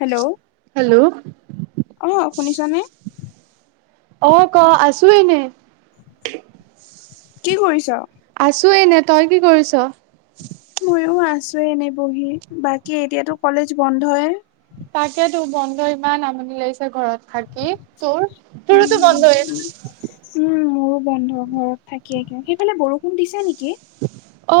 Hello hello অ শুনিছানে? অ' ক আছো এনে। কি কৰিছ? আছো এনে তই কি কৰিছ? মইও আছো এনে বহি বাকী এতিয়াতো কলেজ বন্ধই। তাকেইতো বন্ধ ইমান আমনি লাগিছে ঘৰত থাকি তোৰ? তোৰওতো বন্ধ হৈ উম উম মোৰো বন্ধ ঘৰত থাকিয়ে একে, সেইফালে বৰষুণ দিছে নেকি?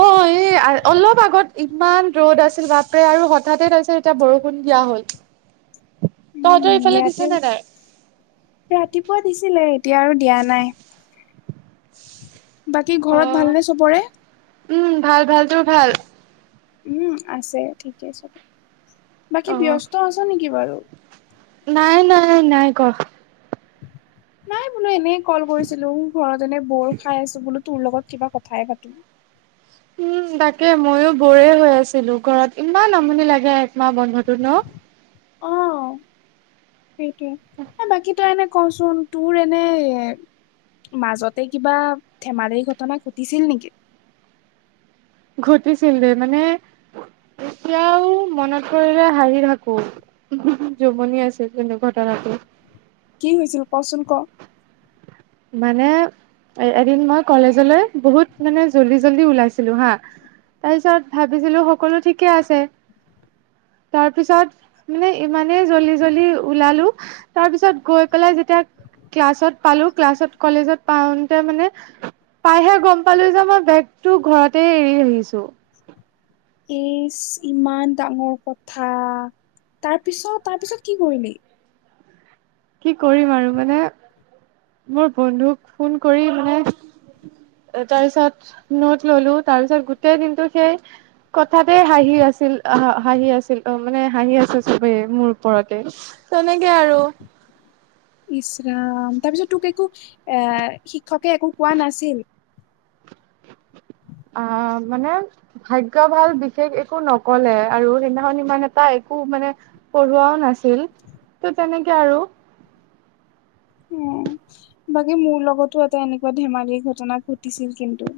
অ এই আ অলপ আগত ইমান ৰ'দ আছিল বাপৰে আৰু হঠাতে তাৰপিছত এতিয়া বৰষুণ দিয়া হ'ল। [unintelligible] তহঁতৰ এইফালে ইয়াতে দিছে নে নাই? ৰাতিপুৱা দিছিলে এতিয়া আৰু দিয়া নাই। বাকী অ ঘৰত ভাল নে চবৰে? উম ভাল ভাল তোৰ ভাল? উম, আছে ঠিকেই চবে। বাকী অ ব্যস্ত আছ নেকি বাৰু? নাই নাই নাই ক। নাই বোলো এনেই কল কৰিছিলো ঘৰত এনে ব'ৰ খাই আছো বোলো তোৰ লগত কিবা কথাই পাতো। উম তাকে ময়ো বৰে হৈ আছিলো ঘৰত। ইমান আমনি লাগে একমাহ বন্ধটোত ন? অ সেইটোৱে এ বাকী তই এনে কচোন তোৰ এনে মাজতে কিবা ধেমালিৰ ঘটনা ঘটিছিল নেকি ঘটিছিল দে মানে এতিয়াও মনত পৰিলে হাঁহি থাকো জমনি আছিল কিন্তু ঘটনাটো কি হৈছিল কচোন ক মানে এদিন মই কলেজলৈ বহুত মানে জল্দি জল্দি ওলাইছিলো হা তাৰপিছত ভাবিছিলো সকলো ঠিকে আছে তাৰ পিছত মানে ইমান জল্দি জল্দি ওলালো তাৰ পিছত গৈ পেলাই যেতিয়া ক্লাছত পালো- ক্লাছত, কলেজত পাওতে মানে পাইহে গম পালো যে, মই বেগটো ঘৰতে এৰি আহিছো। এচ ইমান ডাঙৰ কথা, তাৰ পিছত তাৰপিছত কি কৰিলি? কি কৰিম আৰু মানে মোৰ বন্ধুক ফোন কৰি মানে। তাৰপিছত নট ললো তাৰ পিছত গোটেই দিনতটো সেই। কথাতে হাঁহি আছিল হাঁহি আছিল অ' মানে হাঁহি আছে চবেই মোৰ ওপৰতে। তেনেকে আৰু। ইচৰাম তাৰ পিছত তোক একো এ' শিক্ষকে একো কোৱা নাছিল? অ' মানে। ভাগ্য ভাল বিশেষ একো নকলে আৰু সেইদিনাখন ইমান এটা একো মানে। পঢ়োৱাও নাছিল ত' তেনেকে আৰু। উম বাকী মোৰ লগতো এটা এনেকুৱা ধেমালি ঘটনা ঘটিছিল কিন্তু।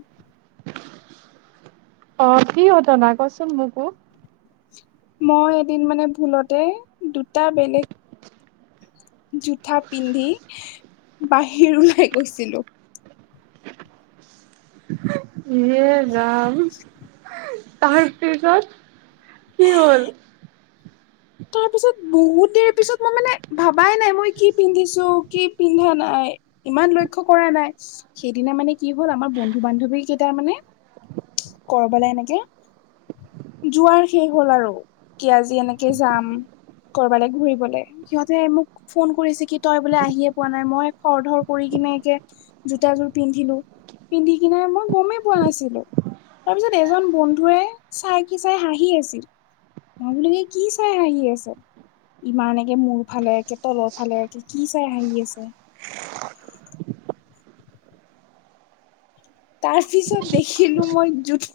অ' কি ঘটনা কচোন মোকো। মই এদিন মানে ভুলতে দুটা বেলেগ। জোটা পিন্ধি বাহিৰ ওলাই গৈছিলো। হে ৰাম, তাৰ পিছত? কি হ'ল? তাৰ পিছত বহুত দেৰি পিছত মই মানে ভাবাই নাই মই কি পিন্ধিছো কি পিন্ধা নাই। ইমান লক্ষ্য কৰা নাই, সেইদিনা মানে কি হল আমাৰ বন্ধু বান্ধৱী কেইটাৰ মানে। কৰবালে এনেকে যোৱাৰ শেষ হল আৰু কি আজি এনেকে। যাম কৰবালৈ ঘূৰিবলে, সিহঁতে মোক। ফোন কৰিছে কি তই বোলে আহিয়ে পোৱা নাই, মই খৰ ধৰ কৰি কিনে একে। জোতাযোৰ পিন্ধিলো, পিন্ধি কিনে মই গমেই পোৱা নাছিলোঁ। তাৰপিছত এজন বন্ধুৱে চাই কি চাই হাঁহি আছিল মই বোলো কি। কি চাই আহি আছে। ইমানকে মূৰ ফালে, তলৰ ফালে কি চাই আহি আছে। তাৰ পিছত দেখিলোঁ মই জোতা।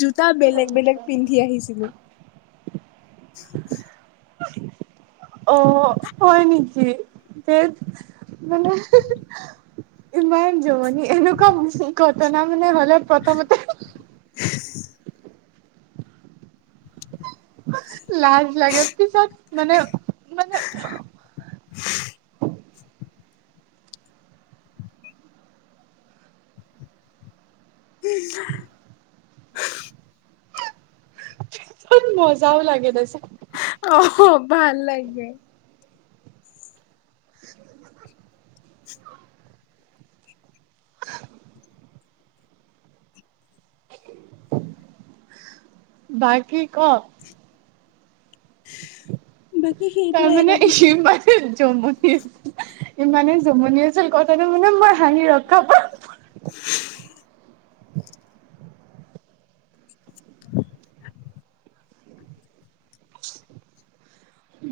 জোতা বেলেগ - বেলেগ পিন্ধি আহিছিলোঁ। [inaudible] অ' হয় নেকি? ধেত মানে। ইমান জমনি এনেকুৱা ঘটনা মানে হলে প্ৰথমতে। [unintelligible] লাজ লাগে পিছত মানে। মানে [unintelligible] উম। পিছত মজাও লাগে দেচোন। অ' ভাল লাগে। বাকি ক। বাকী সেইটোয়ে এটাৰ পিছত। জুমুনি ইমানে জুমনি আছিল কথাটো মানে মই হাহি ৰখাম [unintelligible] [unintelligible]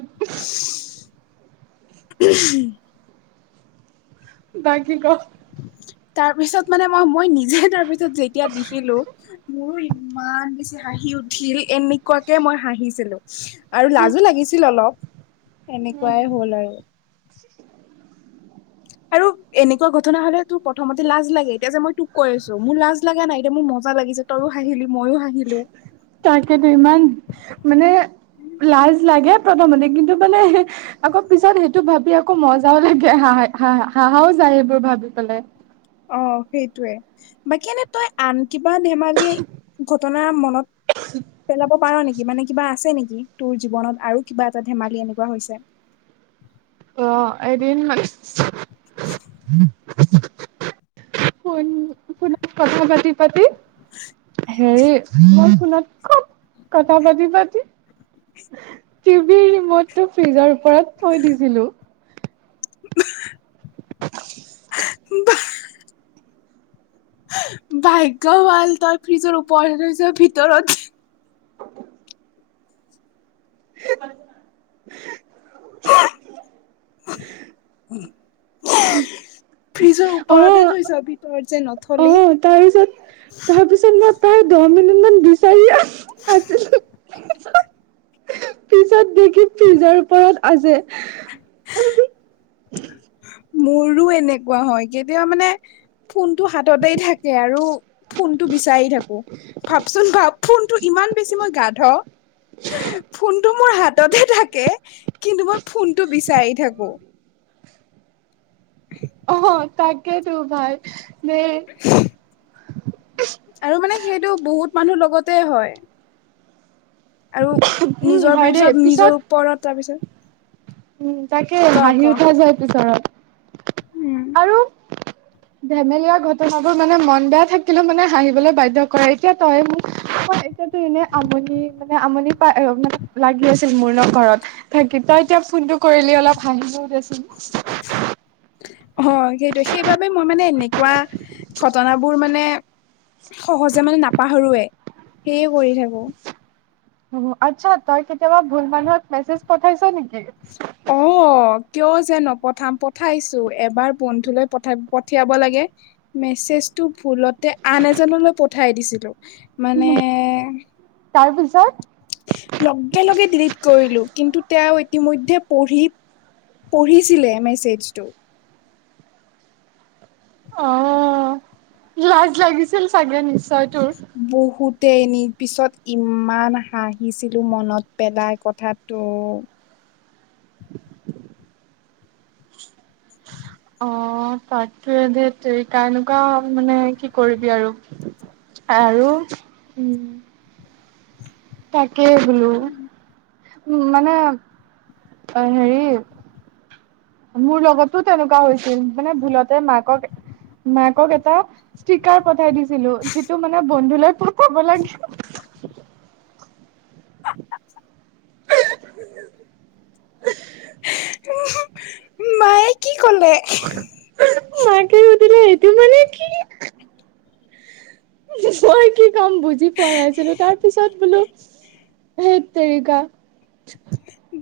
[inaudible] তাকে ক [inaudible] তাৰ পিছত মানে মই মই নিজে তাৰ পিছত যেতিয়া দেখিলো মোৰো। ইমান বেছি হাঁহি উঠিল এনেকুৱাকে মই হাঁহিছিলো। আৰু লাজো লাগিছিল অলপ, এনেকুৱাই হ'ল আৰু। [unintelligible] আৰু এনেকুৱা ঘটনা হ'লে তোৰ প্ৰথমতে লাজ লাগে এতিয়া যে মই তোক কৈ আছো মোৰ লাজ লাগা নাই এতিয়া মোৰ মজা লাগিছে তয়ো হাঁহিলি ময়ো হাঁহিলোঁ তাকেতো ইমান মানে লাজ লাগে প্ৰথমতে কিন্তু মানে আকৌ পিছত সেইটো ভাবি আকৌ মজাও লাগে হাহা হাহা হাঁহাও যায় সেইবোৰ ভাবি পেলাই অ সেইটোৱে বাকী এনে তই আন কিবা ধেমালিয়ে ঘটনা মনত পেলাব পাৰ নিকি মানে কিবা আছে নিকি তোৰ জীৱনত আৰু কিবা এটা ধেমালি এনেকুৱা হৈছে অ এদিন মানে ফ'ন তোমাৰ কথা পাতি পাতি হেৰি মই ফোনত খুব কথা পাতি পাতি টিভি ৰিমট টো ফ্ৰিজৰ ওপৰত থৈ দিছিলো [unintelligible] বাহ ভাগ্য ভাল তই ফ্ৰিজৰ ওপৰতে থৈছ ভিতৰত ফ্ৰিজৰ ওপৰতে অ', থৈছ ভিত তৰত যে নথলি অ তাৰপিছত তাৰপিছত মই তই দহ মিনিট মান বিচাৰি আছো আছিলো পিছত দেখিছো ফ্ৰিজৰ ওপৰত আছে মোৰো এনেকুৱা হয় কেতিয়াবা মানে ফোনটো হাততেই থাকে আৰু ফোনটো বিচাই থাকো ভাবচোন ভাব ফোনটো ইমান বেছি মই গাধ ফোনটো মোৰ হাততে থাকে কিন্তু মই ফোনটো বিচাৰি থাকো অ তাকে তো ভাল দে [unintelligible] আৰু মানে সেইটো বহুত মানুহ লগতে হয় আৰু উম, নিজৰ হয় দেই বিবিছাত পিছত নিজৰ ওপৰত তাৰপিছত উম তাকে ক হাঁহি ক উঠা যায় পিছৰত উম আৰু ধেমেলীয়া ঘটনাবোৰ মানে মন বেয়া থাকিলেও মানে হাঁহিবলৈ বাধ্য কৰায় এতিয়া তই মোক মই এতিয়াতো এনে আমনি মানে আমনি পাই মান লাগি আছিল মোৰ ন ঘৰত থাকি তই এতিয়া ফোনটো কৰিলি অলপ হাঁহিলো দেচোন হয় সেইটোৱে সেইবাবে মই মানে এনেকুৱা ঘটনাবোৰ মানে সহজে মানে নাপাহৰোৱে সেয়ে কৰি থাকো উ আচ্ছা তই কেতিয়াবা ভুল মানুহক মেছেজ পঠাইছ নিকি অ অ কিয় যে নপঠাম পঠাইছো এবাৰ বন্ধুলৈ পঠা পঠিয়াব লাগে মেছেজটো ভুলতে আন এজনলৈ পঠাই দিছিলো মানে তাৰ পিছত লগে লগে ডিলিট কৰিলো কিন্তু তেওঁ ইতিমধ্যে পঢ়ি পঢ়িছিলে মেছেজ টো অ লাজ লাগিছিল চাগে নিশ্চয় তোৰ বহুতে এ নি পিছত ইমান হাঁহিছিলো মনত পেলাই কথাটো। অ, তাকে ধেত, তেৰিকা‌ এনেকুৱা মানে কি কৰিবি আৰু? আৰু, উম, তাকেই বোলো। উ, মানে অ, হেৰি মোৰ লগতো তেনেকুৱা হৈছিল, মানে ভুলতে মাকক মাকক এটা ষ্টিকাৰ পঠাই দিছিলোঁ, যিটো মানে বন্ধুলৈ পঠাব লাগে। [inaudible] মায়ে কি ক'লে? মাকে সুধিলে, সেইটো মানে কি? মই কি ক'ম, বুজি পোৱাাই নছিলো, তাৰ পিছত বোলো, সেই তেৰিকা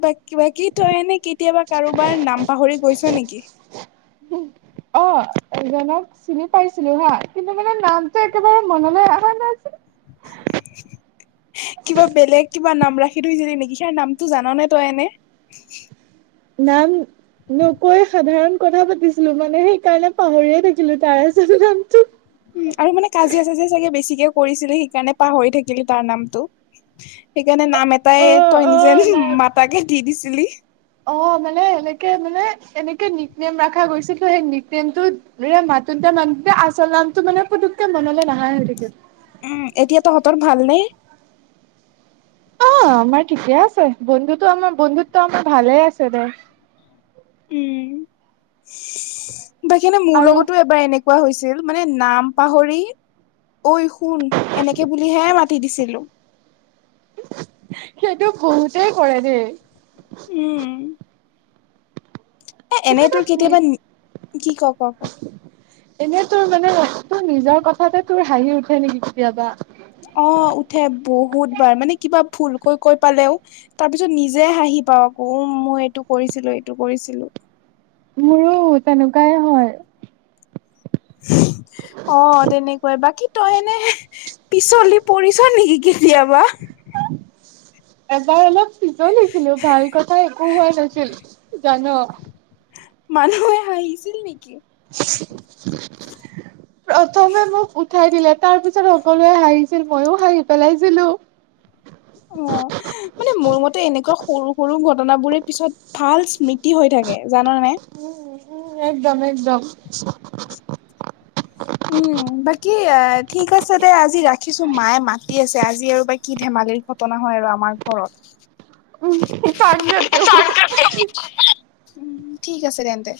ব, বাকী তই এনে কেতিয়াবা কাৰোবাৰ নাম পাহৰি গৈছ নেকি? অ, এজনক চিনি পাইছিলো হা, কিন্তু মানে নামটো একেবাৰে মনলৈ অহা নাছিল। [unintelligible] কিবা বেলেগ কিবা নাম ৰাখি থৈছিলি নেকি, সিয়াৰ নামটো জান নে তই এনে? নাম নকৈ সাধাৰণ কথা পাতিছিলোঁ, মানে সেইকাৰণে পাহৰিয়ে থাকিলো তাৰ আচল নামটো। উম, আৰু মানে কাজিয়া-চাজিয়া চাগে বেছিকে কৰিছিলে সেইকাৰণে পাহৰি থাকিলি তাৰ নামটো। সেইকাৰণে নাম অ এটাই তই, অ নিজে নাই মাতাকে দি দিছিলি। অ, মানে এনেকে মানে এনেকে নীক নেম ৰখা গৈছিলে, সেই নীক নেমটো ন, মাতোতে, মাতোতে আছল নামটো মানে পুতুককে মনলে নহাই হৈ থাকিল। উম, এতিয়া তহঁতৰ ভালনে? অ, আমাৰ ঠিকে আছে বন্ধুত্ব আমাৰ, বন্ধুত্ব আমাৰ, ভালে আছে দে। উম, বাাকী মানে মোৰ আৰু লগতো এবাৰ এনেকা কোৱা হৈছিল, মানে নাম পাহৰি অই, শুন, এনেকে বুলিহে মাতি দিছিলো। সেইটো বহুতেই কৰে দেই। উম, এ, এনেই তোৰ কেতিয়াবা কি ক, ক, ক,? এনেই তোৰ মানে, তোৰ নিজৰ কথাতে তোৰ হাঁহি উঠে নেকি কেতিয়াবা? অ, উঠে বহুত বাৰ, মানে কিবা ভুলকৈ কৈ পালেও তাৰ পিছত নিজে হাঁহি পাওঁ, আকৌ উম, মই এইটো কৰিছিলো, এইটো কৰিছিলো। মোৰো তেনেকুৱাই হয়। অ, তেনেকুৱাই বাকী তই এনে পিছলি পৰিছ নেকি, কেতিয়াবা? এবাৰ, অলপ পিছলিছিলো ভাল কথা একো, হোৱা নাছিল, জান। মানুহে হাঁহিছিল নেকি? প্ৰথমে মোক উঠাই দিলে, তাৰ পিছত সকলোৱে হাঁহিছিল মইও হাঁহি পেলাইছিলো। অ, মানে মোৰ মতে এনেকুৱা সৰু, সৰু ঘটনা বোৰে পিছত ভাল স্মৃতি হৈ থাকে জান, নে। উম, উম, একদম একদম। উম, বাকী এ ঠিক আছে দে আজি ৰাখিছো মায়ে মাতি আছে আজি আৰু বা কি ধেমালিৰ হয় আৰু আমাৰ ঘৰত। [unintelligible] উম ঠিক আছে তেন্তে।